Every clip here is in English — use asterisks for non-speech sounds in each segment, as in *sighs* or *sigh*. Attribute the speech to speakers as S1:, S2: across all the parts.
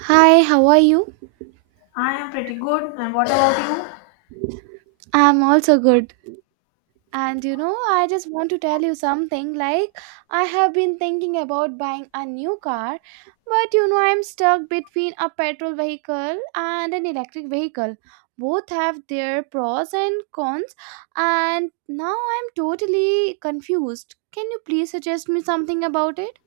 S1: Hi, how are you?
S2: I am pretty good. And what about you?
S1: I'm also good. And I just want to tell you something like I have been thinking about buying a new car, but I'm stuck between a petrol vehicle and an electric vehicle. Both have their pros and cons, and now I'm totally confused. Can you please suggest me something about it?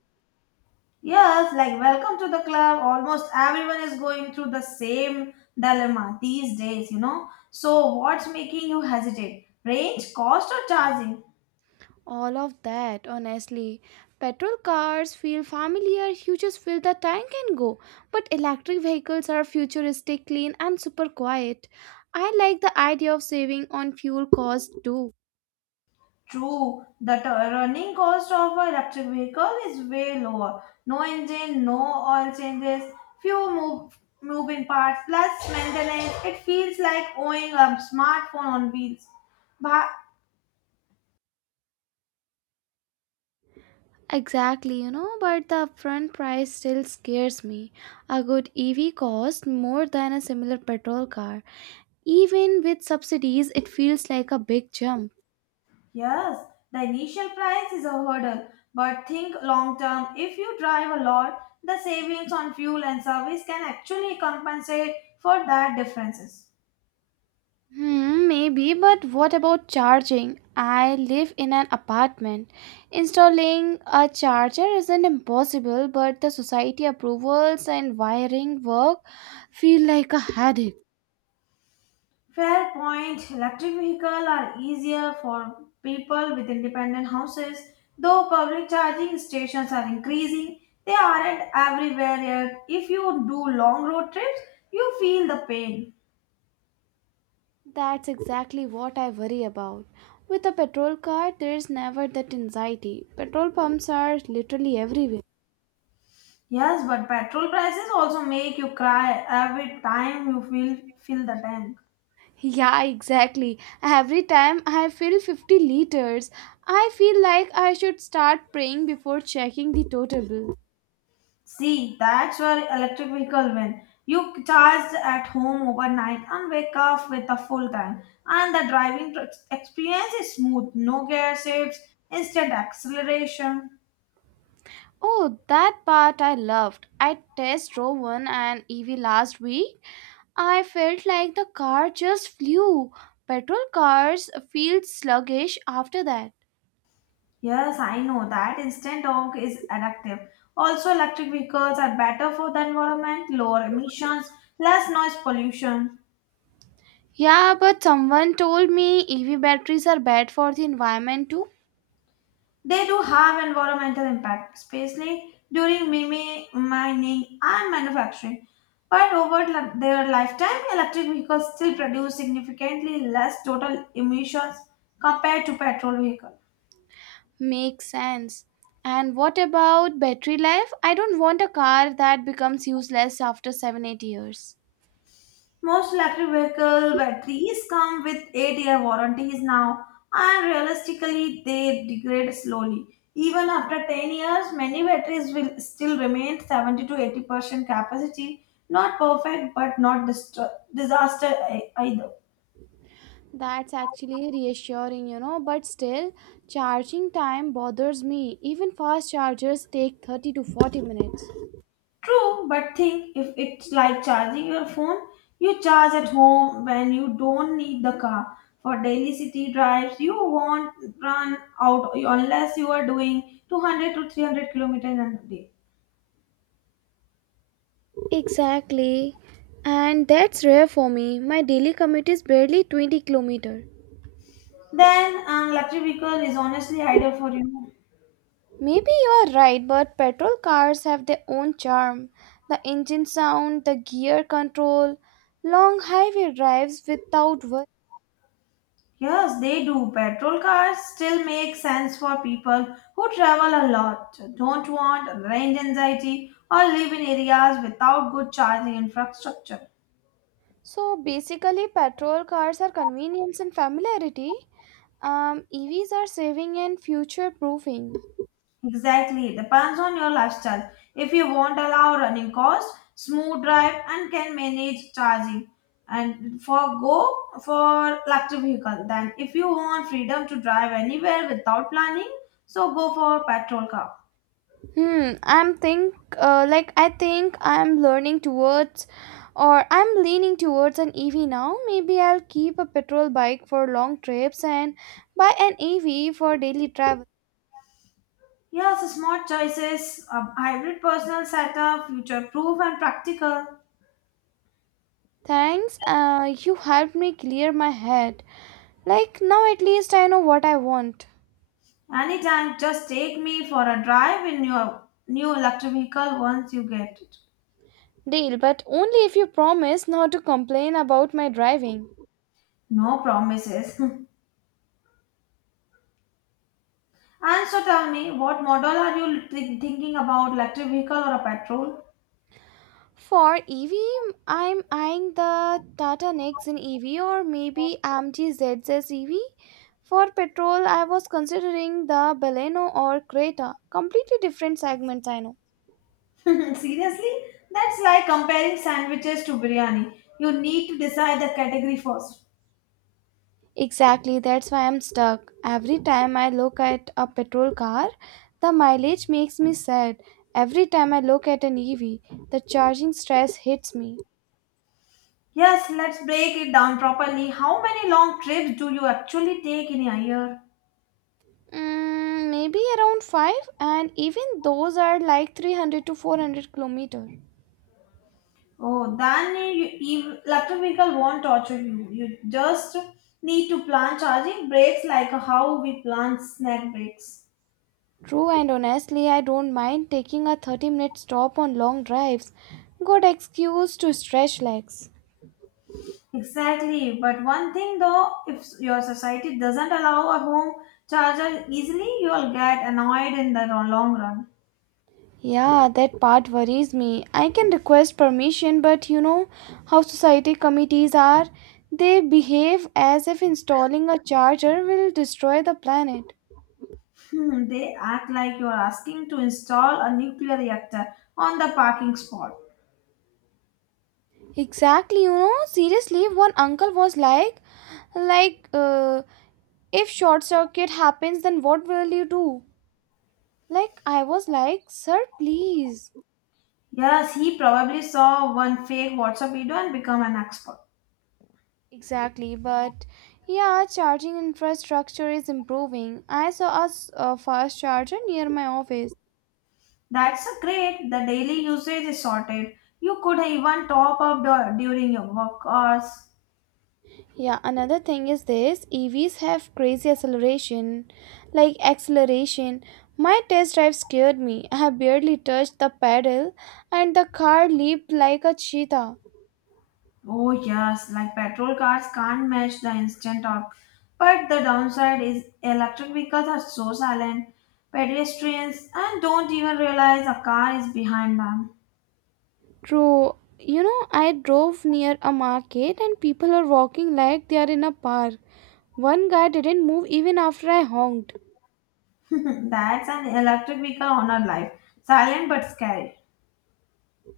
S2: Yes, like welcome to the club. Almost everyone is going through the same dilemma these days. So, what's making you hesitate? Range, cost, or charging?
S1: All of that, honestly. Petrol cars feel familiar, you just fill the tank and go. But electric vehicles are futuristic, clean, and super quiet. I like the idea of saving on fuel cost too.
S2: True, the running cost of an electric vehicle is way lower. No engine, no oil changes, few moving parts, plus maintenance. It feels like owning a smartphone on wheels. But.
S1: Exactly, but the upfront price still scares me. A good EV costs more than a similar petrol car. Even with subsidies, it feels like a big jump.
S2: Yes, the initial price is a hurdle, but think long term. If you drive a lot, the savings on fuel and service can actually compensate for that differences.
S1: Hmm, maybe, but what about charging? I live in an apartment. Installing a charger isn't impossible, but the society approvals and wiring work feel like a headache.
S2: Fair point. Electric vehicles are easier for people with independent houses, though public charging stations are increasing. They aren't everywhere yet. If you do long road trips, you feel the pain.
S1: That's exactly what I worry about. With a petrol card, there's never that anxiety. Petrol pumps are literally everywhere.
S2: Yes, but petrol prices also make you cry every time you feel fill the tank.
S1: Yeah, exactly. Every time I fill 50 liters, I feel like I should start praying before checking the total bill.
S2: See, that's where electric vehicle win. You charge at home overnight and wake up with a full tank, and the driving experience is smooth. No gear shifts, instant acceleration.
S1: Oh, that part I loved. I test drove one an EV last week. I felt like the car just flew. Petrol cars feel sluggish after that.
S2: Yes, I know that instant torque is addictive. Also, electric vehicles are better for the environment, lower emissions, less noise pollution.
S1: Yeah, but someone told me EV batteries are bad for the environment too.
S2: They do have environmental impact, especially during mining and manufacturing. But over their lifetime, electric vehicles still produce significantly less total emissions compared to petrol vehicles.
S1: Makes sense. And what about battery life? I don't want a car that becomes useless after 7 8 years.
S2: Most electric vehicle batteries come with 8-year warranties now, and realistically, they degrade slowly. Even after 10 years, many batteries will still remain 70 to 80% capacity. Not perfect, but not disaster either.
S1: That's actually reassuring, but still, charging time bothers me. Even fast chargers take 30 to 40 minutes.
S2: True, but think if it's like charging your phone, you charge at home when you don't need the car. For daily city drives, you won't run out unless you are doing 200 to 300 kilometers in a day.
S1: Exactly. And that's rare for me. My daily commute is barely 20 kilometer.
S2: Then an electric vehicle is honestly ideal for you.
S1: Maybe you are right, but petrol cars have their own charm. The engine sound, the gear control, long highway drives without.
S2: Yes, they do. Petrol cars still make sense for people who travel a lot, don't want range anxiety, or live in areas without good charging infrastructure.
S1: So basically, petrol cars are convenience and familiarity. EVs are saving and future proofing.
S2: Exactly. Depends on your lifestyle. If you won't allow running costs, smooth drive and can manage charging. And for electric vehicle. Then if you want freedom to drive anywhere without planning, so go for petrol car.
S1: Hmm. I'm think like I think I'm learning towards, or I'm leaning towards an EV now. Maybe I'll keep a petrol bike for long trips and buy an EV for daily travel.
S2: Yes, smart choices, a hybrid personal setup, future proof and practical.
S1: Thanks. You helped me clear my head. Like now, at least I know what I want.
S2: Anytime, just take me for a drive in your new electric vehicle once you get it.
S1: Deal, but only if you promise not to complain about my driving.
S2: No promises. *laughs* And so tell me, what model are you thinking about, electric vehicle or a petrol?
S1: For EV, I'm eyeing the Tata Nexon EV or maybe AMG ZS EV. For petrol, I was considering the Baleno or Creta. Completely different segments, I know.
S2: *laughs* Seriously? That's like comparing sandwiches to biryani. You need to decide the category first.
S1: Exactly, that's why I'm stuck. Every time I look at a petrol car, the mileage makes me sad. Every time I look at an EV, the charging stress hits me.
S2: Yes, let's break it down properly. How many long trips do you actually take in a year?
S1: Mm, maybe around 5, and even those are like 300 to 400 kilometer.
S2: Oh, then electric vehicle won't torture you. You just need to plan charging breaks like how we plan snack breaks.
S1: True, and honestly I don't mind taking a 30-minute stop on long drives. Good excuse to stretch legs.
S2: Exactly. But one thing though, if your society doesn't allow a home charger easily, you'll get annoyed in the long run.
S1: Yeah, that part worries me. I can request permission, but you know how society committees are. They behave as if installing a charger will destroy the planet.
S2: Hmm, they act like you're asking to install a nuclear reactor on the parking spot.
S1: Exactly, seriously, one uncle was like, if short circuit happens, then what will you do? Like, I was like, sir, please.
S2: Yes, he probably saw one fake WhatsApp video and become an expert.
S1: Exactly, but yeah, charging infrastructure is improving. I saw a fast charger near my office.
S2: That's a great. The daily usage is sorted. You could even top up during your work hours.
S1: Yeah, another thing is this EVs have crazy acceleration. Like, acceleration. My test drive scared me. I barely touched the pedal, and the car leaped like a cheetah.
S2: Oh yes, like petrol cars can't match the instant torque. But the downside is electric vehicles are so silent. Pedestrians and don't even realize a car is behind them.
S1: True. You know, I drove near a market and people are walking like they are in a park. One guy didn't move even after I honked.
S2: *laughs* That's an electric vehicle on our life. Silent but scary.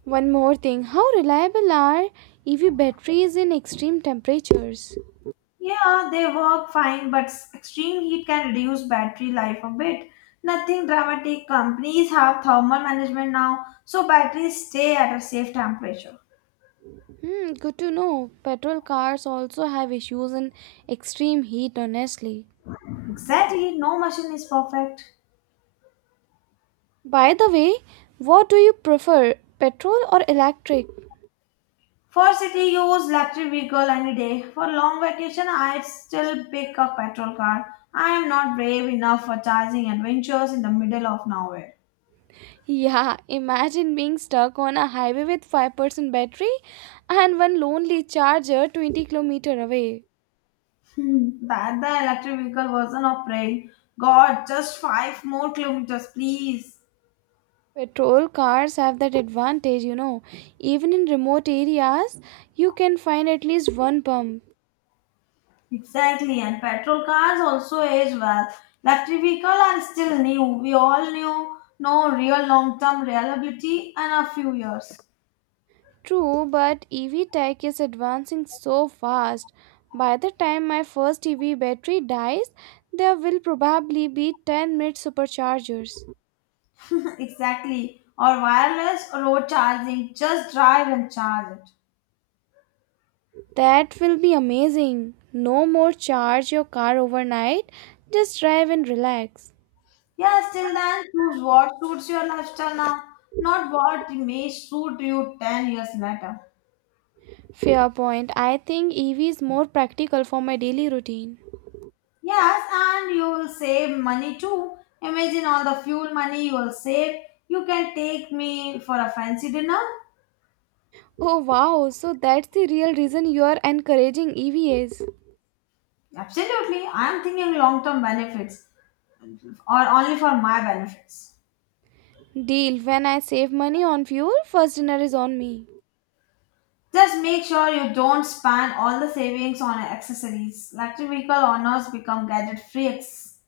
S1: One more thing, how reliable are EV batteries in extreme temperatures?
S2: Yeah, they work fine, but extreme heat can reduce battery life a bit. Nothing dramatic. Companies have thermal management now, so batteries stay at a safe temperature.
S1: Hmm, good to know. Petrol cars also have issues in extreme heat, honestly.
S2: Exactly, no machine is perfect.
S1: By the way, what do you prefer, petrol or electric?
S2: For city use, electric vehicle any day. For long vacation, I'd still pick a petrol car. I am not brave enough for charging adventures in the middle of nowhere.
S1: Yeah, imagine being stuck on a highway with 5% battery and one lonely charger 20 kilometer away.
S2: Hmm, that the electric vehicle version of praying, God, just 5 more kilometers, please.
S1: Petrol cars have that advantage, you know. Even in remote areas, you can find at least one pump.
S2: Exactly, and petrol cars also age well. Electric vehicles are still new. We all knew no real long-term reliability in a few years.
S1: True, but EV tech is advancing so fast. By the time my first EV battery dies, there will probably be 10-minute superchargers.
S2: *laughs* Exactly. Or wireless road charging. Just drive and charge it.
S1: That will be amazing. No more charge your car overnight. Just drive and relax.
S2: Yeah, still then choose what suits your lifestyle now, not what may suit you 10 years later.
S1: Fair point. I think EV is more practical for my daily routine.
S2: Yes, and you will save money too. Imagine all the fuel money you will save. You can take me for a fancy dinner.
S1: Oh wow, so that's the real reason you are encouraging EVAs.
S2: Absolutely. I am thinking long term benefits or only for my benefits.
S1: Deal, when I save money on fuel, first dinner is on me.
S2: Just make sure you don't spend all the savings on accessories. Electric vehicle owners become gadget freaks.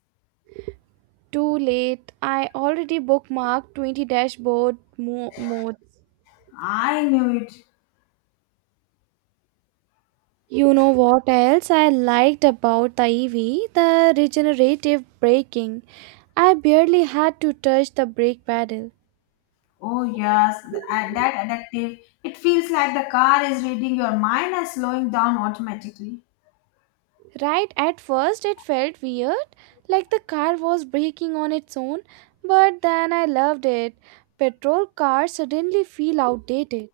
S1: Too late. I already bookmarked 20 dashboard modes.
S2: I knew it.
S1: You know what else I liked about the EV? The regenerative braking. I barely had to touch the brake pedal.
S2: Oh yes, that addictive. It feels like the car is reading your mind and slowing down automatically.
S1: Right at first, it felt weird, like the car was braking on its own, but then I loved it. Petrol cars suddenly feel outdated.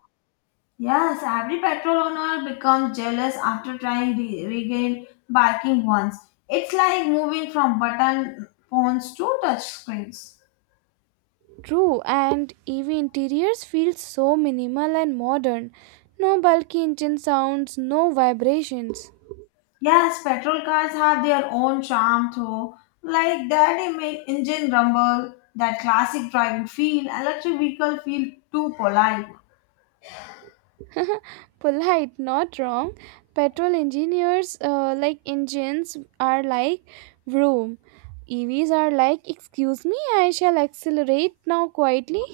S2: Yes, every petrol owner becomes jealous after trying to regain biking once. It's like moving from button phones to touch screens.
S1: True, and EV interiors feel so minimal and modern. No bulky engine sounds, no vibrations.
S2: Yes, petrol cars have their own charm too. Like that they make engine rumble, that classic driving feel, electric vehicle feel too polite. *laughs*
S1: Polite, not wrong. Petrol engineers like engines are like vroom. EVs are like, excuse me, I shall accelerate now quietly.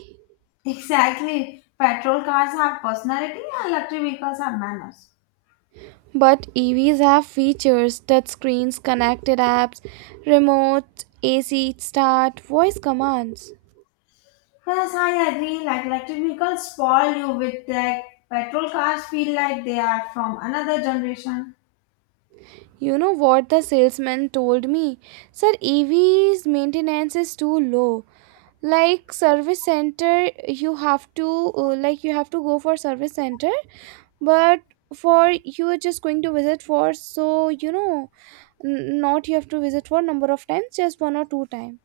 S2: Exactly. Petrol cars have personality and electric vehicles have manners.
S1: But EVs have features: touch screens, connected apps, remote AC start, voice commands.
S2: Yes, I agree. Like electric vehicles spoil you with tech. Petrol cars feel like they are from another generation.
S1: You know what the salesman told me? Sir, EV's maintenance is too low. Like, service center, you have to like, you have to go for service center, but for you are just going to visit for, not you have to visit for number of times, just one or two times.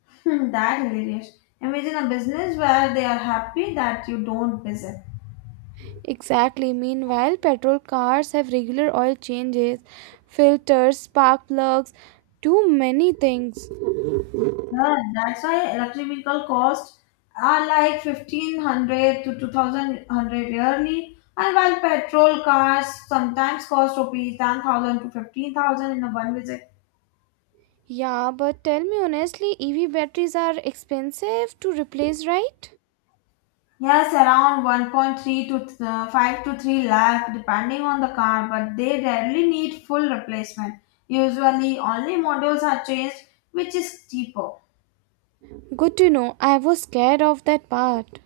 S2: *laughs* Hmm, that hilarious. Imagine a business where they are happy that you don't visit.
S1: Exactly. Meanwhile, petrol cars have regular oil changes, filters, spark plugs, too many things.
S2: Yeah, that's why electrical costs are like 1,500 to two thousand hundred yearly, and while petrol cars sometimes cost rupees 10,000 to 15,000 in a one visit.
S1: Yeah, but tell me honestly, EV batteries are expensive to replace, right?
S2: Yes, around 1.3 to 5 to 3 lakh depending on the car, but they rarely need full replacement. Usually, only models are changed, which is cheaper.
S1: Good to know, I was scared of that part.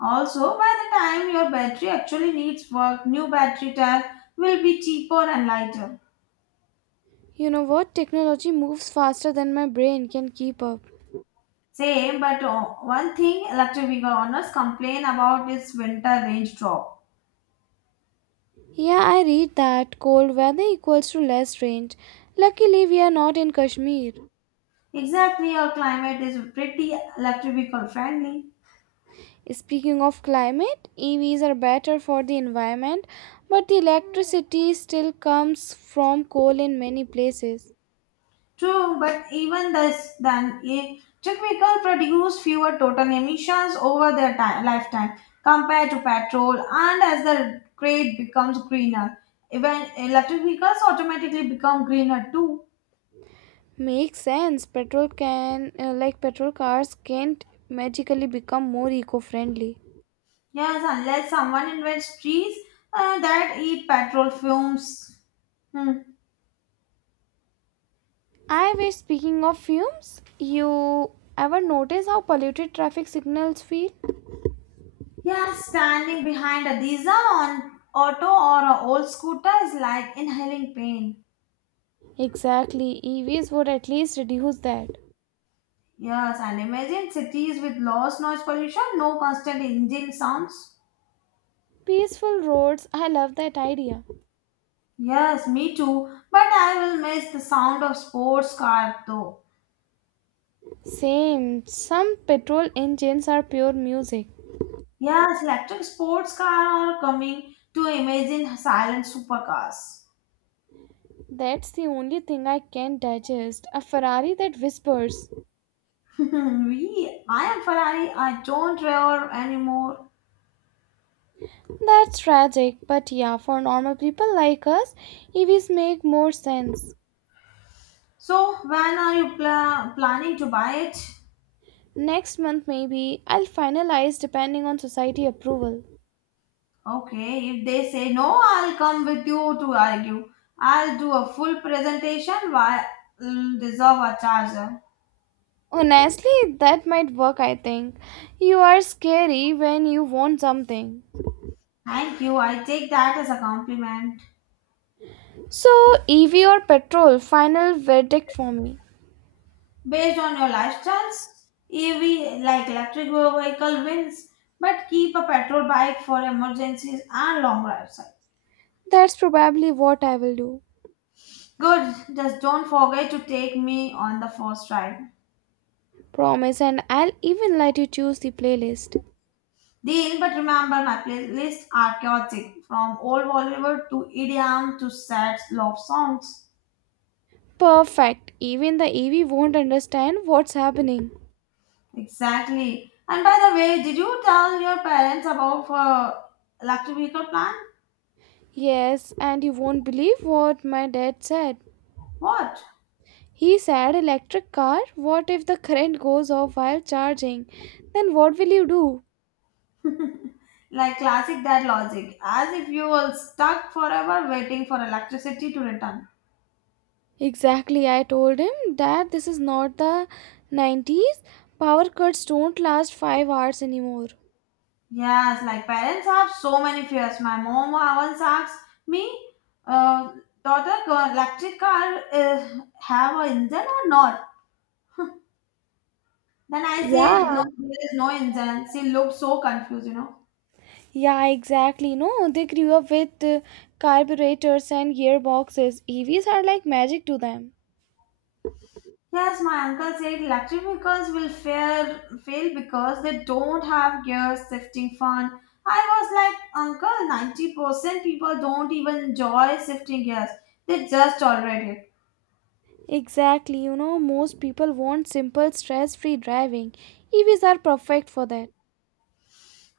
S2: Also, by the time your battery actually needs work, new battery tag will be cheaper and lighter.
S1: You know what, technology moves faster than my brain can keep up.
S2: Same, but one thing electric vehicle owners complain about is winter range drop.
S1: Yeah, I read that cold weather equals to less range. Luckily, we are not in Kashmir.
S2: Exactly, our climate is pretty electric vehicle friendly.
S1: Speaking of climate, EVs are better for the environment, but the electricity still comes from coal in many places.
S2: True, but even this, then electric vehicle produce fewer total emissions over their lifetime compared to petrol. And as the grid becomes greener, even electric vehicles automatically become greener too.
S1: Makes sense. Like petrol cars, can't magically become more eco-friendly.
S2: Yes, unless someone invents trees that eat petrol fumes. Hmm.
S1: I wish. Speaking of fumes, you ever notice how polluted traffic signals feel?
S2: Yeah, standing behind a diesel on auto or a old scooter is like inhaling pain.
S1: Exactly. EVs would at least reduce that.
S2: Yes, and imagine cities with lost noise pollution, no constant engine sounds.
S1: Peaceful roads, I love that idea.
S2: Yes, me too. But I will miss the sound of sports car though.
S1: Same, some petrol engines are pure music.
S2: Yes, electric sports car are coming to imagine silent supercars.
S1: That's the only thing I can digest, a Ferrari that whispers.
S2: *laughs* I am Ferrari. I don't roar anymore.
S1: That's tragic, but yeah, for normal people like us, EVs make more sense.
S2: So when are you planning to buy it?
S1: Next month, maybe, I'll finalize depending on society approval.
S2: Okay, if they say no, I'll come with you to argue. I'll do a full presentation while deserve a charger.
S1: Honestly, that might work, I think. You are scary when you want something.
S2: Thank you. I take that as a compliment.
S1: So, EV or petrol, final verdict for me.
S2: Based on your life chance, EV like electric vehicle wins, but keep a petrol bike for emergencies and long rides.
S1: That's probably what I will do.
S2: Good. Just don't forget to take me on the first ride.
S1: Promise, and I'll even let you choose the playlist.
S2: Deal, but remember my playlists are chaotic from old Bollywood to EDM to sad love songs.
S1: Perfect. Even the EV won't understand what's happening.
S2: Exactly. And by the way, did you tell your parents about electric vehicle plan?
S1: Yes, and you won't believe what my dad said.
S2: What?
S1: He said, "Electric car, what if the current goes off while charging? Then what will you do?"
S2: Like classic dad logic, as if you were stuck forever waiting for electricity to return.
S1: Exactly, I told him that this is not the 90s. Power cuts don't last 5 hours anymore.
S2: Yes, like parents have so many fears. My mom once asked me, uh, daughter, electric car have a engine or not? Then I said, no,
S1: Yeah.
S2: there is no engine. She looked so confused.
S1: Yeah, exactly. No, they grew up with carburetors and gearboxes. EVs are like magic to them.
S2: Yes, my uncle said electric vehicles will fail because they don't have gear shifting fun. I was like, Uncle, 90% people don't even enjoy shifting gears. They just tolerate it.
S1: Exactly. You know, most people want simple, stress free driving. EVs are perfect for that.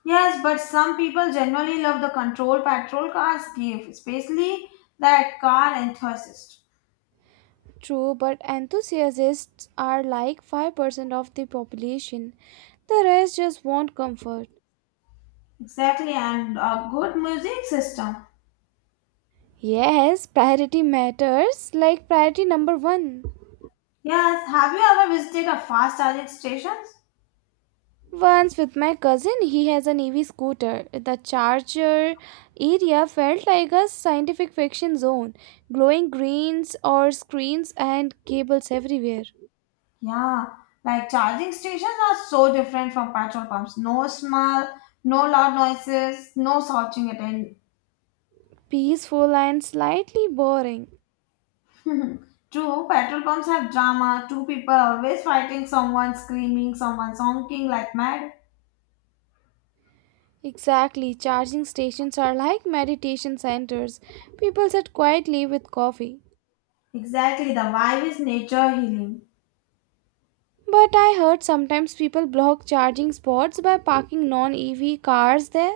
S2: Yes, but some people generally love the control petrol cars give, especially that car enthusiast.
S1: True, but enthusiasts are like 5% of the population. The rest just want comfort.
S2: Exactly, and a good music system.
S1: Yes, priority matters, like priority number one.
S2: Yes, have you ever visited a fast charging station?
S1: Once with my cousin, he has an EV scooter. The charger area felt like a scientific fiction zone, glowing greens or screens and cables everywhere.
S2: Yeah, like charging stations are so different from petrol pumps. No smell, no loud noises, no slouching at end.
S1: Peaceful and slightly boring.
S2: *laughs* True, petrol pumps have drama. Two people always fighting, someone screaming, someone honking like mad.
S1: Exactly, charging stations are like meditation centers. People sit quietly with coffee.
S2: Exactly, the vibe is nature healing.
S1: But I heard sometimes people block charging spots by parking non EV cars there.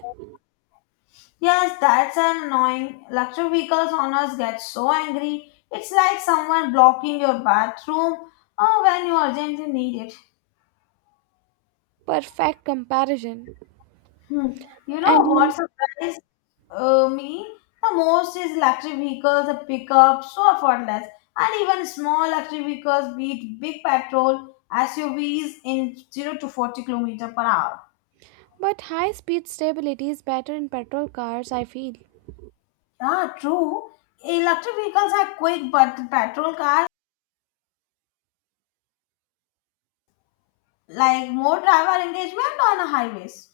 S2: Yes, that's an annoying. Luxury vehicles owners get so angry. It's like someone blocking your bathroom or when you urgently need it.
S1: Perfect comparison.
S2: Hmm. You know
S1: And
S2: what
S1: you
S2: surprised me the most is electric vehicles, the pickup, so effortless, and even small electric vehicles beat big petrol SUVs in 0 to 40 kilometer per hour.
S1: But high speed stability is better in petrol cars, I feel.
S2: Yeah, true. Electric vehicles are quick, but the petrol cars like more driver engagement on highways.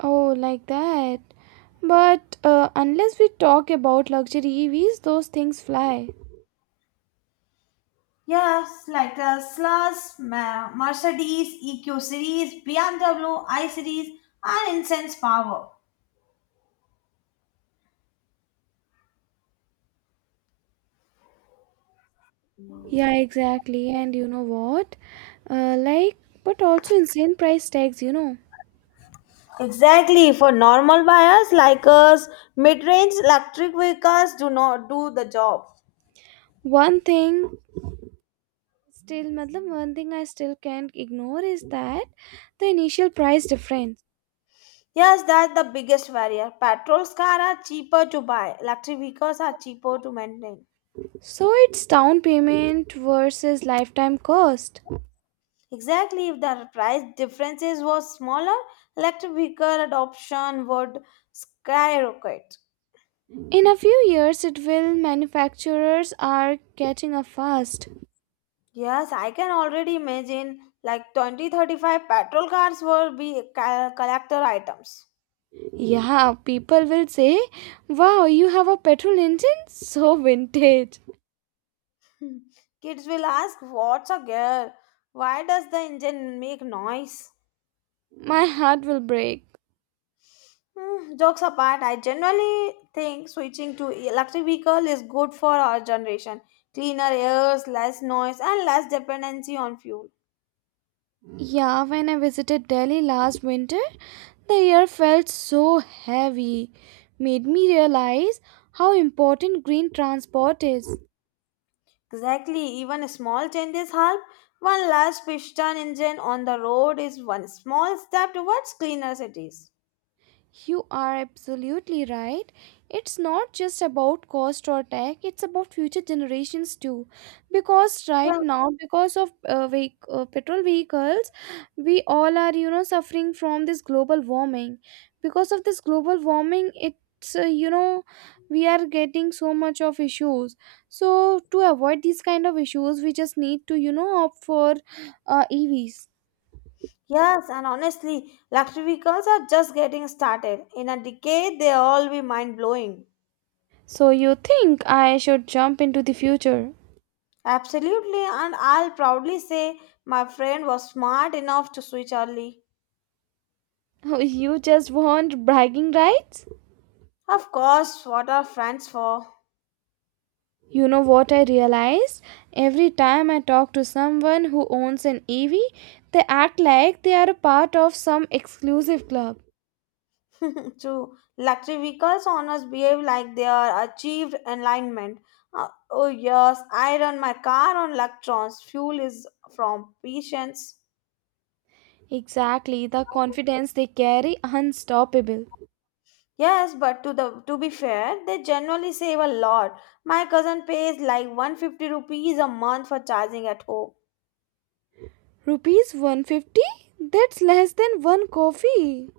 S1: Oh, like that. But unless we talk about luxury EVs, those things fly.
S2: Yes, like Teslas, Mercedes, EQ series, BMW, I series, and incense power.
S1: Yeah, exactly. And you know what? Like, but also insane price tags, you know.
S2: Exactly. For normal buyers like us, mid-range electric vehicles do not do the job.
S1: One thing one thing I still can't ignore is that the initial price difference.
S2: Yes, that's the biggest barrier. Petrol cars are cheaper to buy. Electric vehicles are cheaper to maintain.
S1: So it's down payment versus lifetime cost.
S2: Exactly. If the price differences was smaller, electric vehicle adoption would skyrocket.
S1: In a few years, it will. Manufacturers are catching up fast.
S2: Yes, I can already imagine like 2035 petrol cars will be collector items.
S1: Yeah, people will say, "Wow, you have a petrol engine? *laughs* So vintage."
S2: Hmm. Kids will ask, What's a gear? Why does the engine make noise?
S1: My heart will break.
S2: Hmm, jokes apart, I generally think switching to electric vehicle is good for our generation. Cleaner airs, less noise, and less dependency on fuel.
S1: Yeah, when I visited Delhi last winter, the air felt so heavy. Made me realize how important green transport is.
S2: Exactly, even small changes help. One large piston engine on the road is one small step towards cleaner cities.
S1: You are absolutely right. It's not just about cost or tech, it's about future generations too. Because right
S2: Well,
S1: now, because of petrol vehicles, we all are, suffering from this global warming. Because of this global warming, we are getting so much of issues. So, to avoid these kind of issues, we just need to, opt for EVs.
S2: yes, and honestly, electric vehicles are just getting started. In a decade, they'll all be mind blowing.
S1: So, you think I should jump into the future?
S2: Absolutely, and I'll proudly say my friend was smart enough to switch early.
S1: Oh, you just want bragging rights?
S2: Of course, what are friends for?
S1: You know what I realized? Every time I talk to someone who owns an EV, they act like they are a part of some exclusive club.
S2: *laughs* True. Luxury vehicles owners behave like they are achieved enlightenment. Oh, yes, I run my car on electrons. Fuel is from patience.
S1: Exactly, the confidence they carry unstoppable.
S2: Yes, but to be fair, they generally save a lot. My cousin pays like 150 rupees a month for charging at home.
S1: Rupees 150? That's less than one coffee.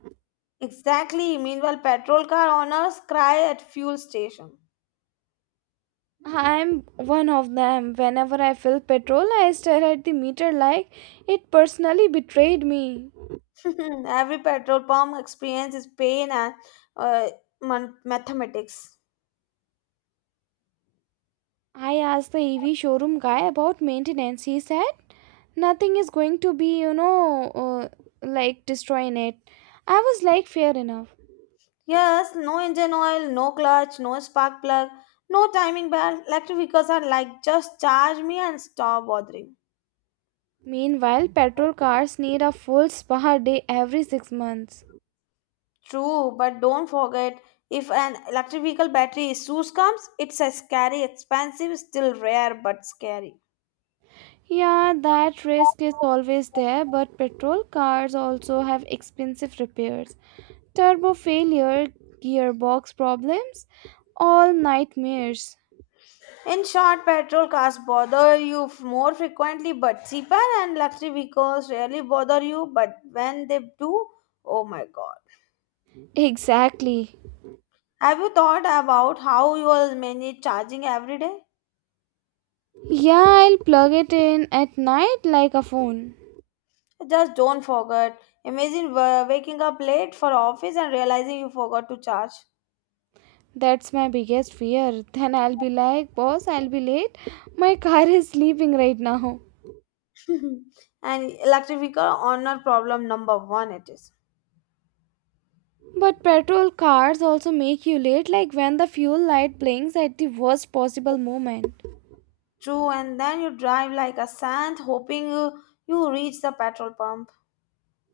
S2: Exactly. Meanwhile, petrol car owners cry at fuel station.
S1: I'm one of them. Whenever I fill petrol, I stare at the meter like it personally betrayed me.
S2: *laughs* Every petrol pump experience is pain and uh, mathematics.
S1: I asked the EV showroom guy about maintenance. He said nothing is going to be, like, destroying it. I was like, fair enough.
S2: Yes, no engine oil, no clutch, no spark plug, no timing belt. Electric vehicles are like just charge me and stop bothering.
S1: Meanwhile, petrol cars need a full spa day every 6 months.
S2: True, but don't forget, if an electric vehicle battery issues comes, it's a scary, expensive, still rare but scary.
S1: Yeah, that risk is always there, but petrol cars also have expensive repairs. Turbo failure, gearbox problems, all nightmares.
S2: In short, petrol cars bother you more frequently, but cheaper and luxury vehicles rarely bother you. But when they do, oh my god.
S1: Exactly.
S2: Have you thought about how you will manage charging every day?
S1: Yeah, I'll plug it in at night like a phone.
S2: Just don't forget. Imagine waking up late for office and realizing you forgot to charge.
S1: That's my biggest fear. Then I'll be like, boss, I'll be
S2: *laughs*
S1: late. My car is sleeping right now.
S2: And electric vehicle owner problem number one it is.
S1: But petrol cars also make you late, like when the fuel light blinks at the worst possible moment.
S2: True, and then you drive like a saint hoping you reach the petrol pump.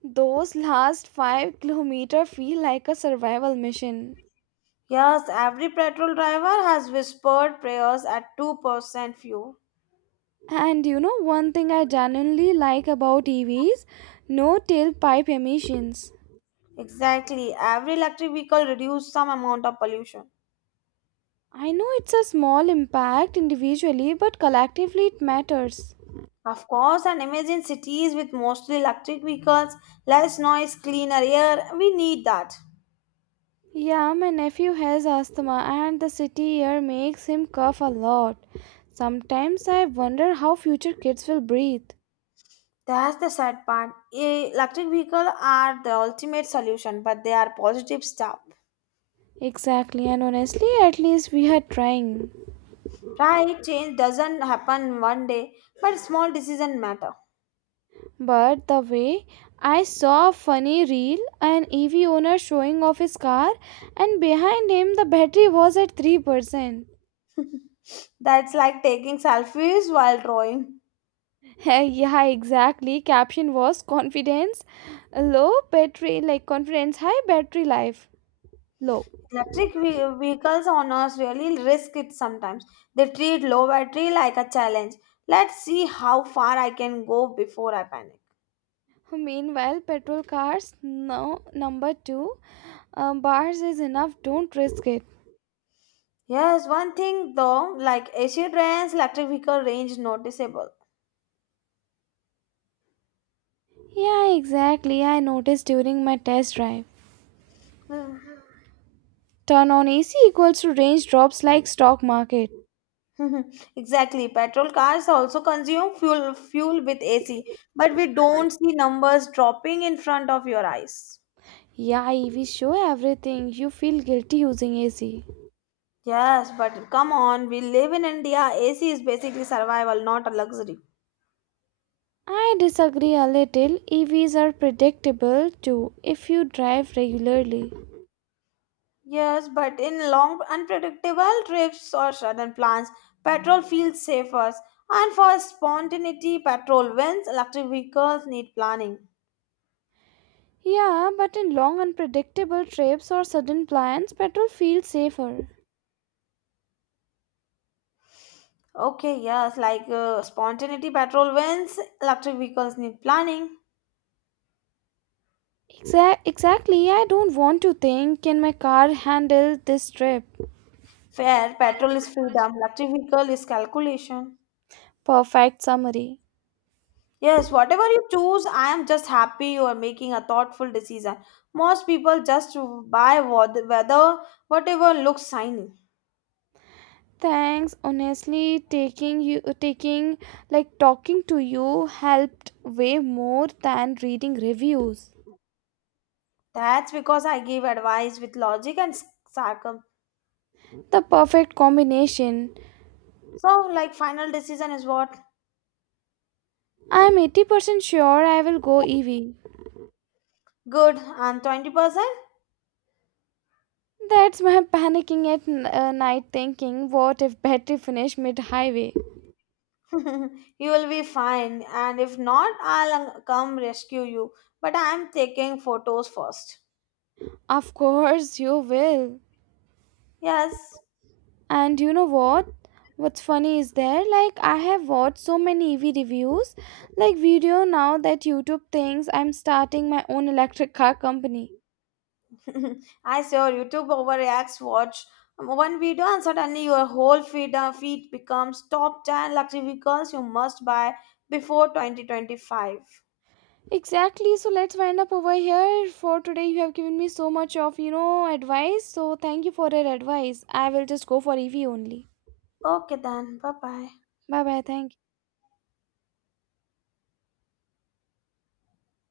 S1: Those last 5-kilometer feel like a survival mission.
S2: Yes, every petrol driver has whispered prayers at 2% fuel.
S1: And you know one thing I genuinely like about EVs? No tailpipe emissions.
S2: Exactly, every electric vehicle reduces some amount of pollution.
S1: I know it's a small impact individually, but collectively it matters.
S2: Of course, and imagine cities with mostly electric vehicles, less noise, cleaner air, we need that.
S1: Yeah, my nephew has asthma and the city air makes him cough a lot. Sometimes I wonder how future kids will breathe.
S2: That's the sad part. Electric vehicles are the ultimate solution, but they are positive stuff.
S1: Exactly, and honestly, at least we are trying.
S2: Right, change doesn't happen one day, but small decisions matter.
S1: But the way, I saw a funny reel, an EV owner showing off his car, and behind him the battery was at 3%.
S2: *laughs* That's like taking selfies while drawing.
S1: *laughs* Yeah, exactly. Caption was confidence low battery, like confidence high, battery life low.
S2: Electric vehicles owners really risk it sometimes. They treat low battery like a challenge. Let's see how far I can go before I panic.
S1: Meanwhile, petrol cars, no, number two, bars is enough, don't risk it.
S2: Yes, one thing though, like AC trains, electric vehicle range noticeable.
S1: Yeah, exactly. I noticed during my test drive.
S2: *sighs*
S1: Turn on AC equals to range drops like stock market.
S2: Hmm. *laughs* Exactly. Petrol cars also consume fuel with AC, but we don't see numbers dropping in front of your eyes.
S1: Yeah, EVs show everything. You feel guilty using AC.
S2: Yes, but come on, we live in India. AC is basically survival, not a luxury.
S1: I disagree a little. EVs are predictable too if you drive regularly.
S2: Yes, but in long, unpredictable trips or sudden plans, petrol feels safer. And for spontaneity, petrol wins. Electric vehicles need planning.
S1: Yeah, but in long unpredictable trips or sudden plans, petrol feels safer.
S2: Okay, yes, like spontaneity, petrol wins. Electric vehicles need planning.
S1: Exactly, I don't want to think, can my car handle this trip?
S2: Fair, petrol is freedom. Electric vehicle is calculation.
S1: Perfect summary.
S2: Yes, whatever you choose, I am just happy you are making a thoughtful decision. Most people just buy whatever looks shiny.
S1: Thanks. Honestly, taking you taking like, talking to you helped way more than reading reviews.
S2: That's because I give advice with logic and sarcasm.
S1: The perfect combination.
S2: So, like, final decision is what?
S1: I'm 80% sure I will go EV.
S2: Good. And 20%?
S1: That's my *laughs* panicking at night, thinking, what if battery finish mid highway?
S2: *laughs* You will be fine. And if not, I'll come rescue you. But I'm taking photos first.
S1: Of course you will.
S2: Yes.
S1: And you know what? What's funny is there, like, I have watched so many EV reviews, like, video now that YouTube thinks I'm starting my own electric car company.
S2: *laughs* I saw YouTube overreacts. Watch one video, and suddenly your whole feed becomes top 10 luxury vehicles you must buy before 2025.
S1: Exactly, so let's wind up over here. For today, you have given me so much of, advice. So, thank you for your advice. I will just go for EV only.
S2: Okay, then. Bye bye.
S1: Bye bye, thank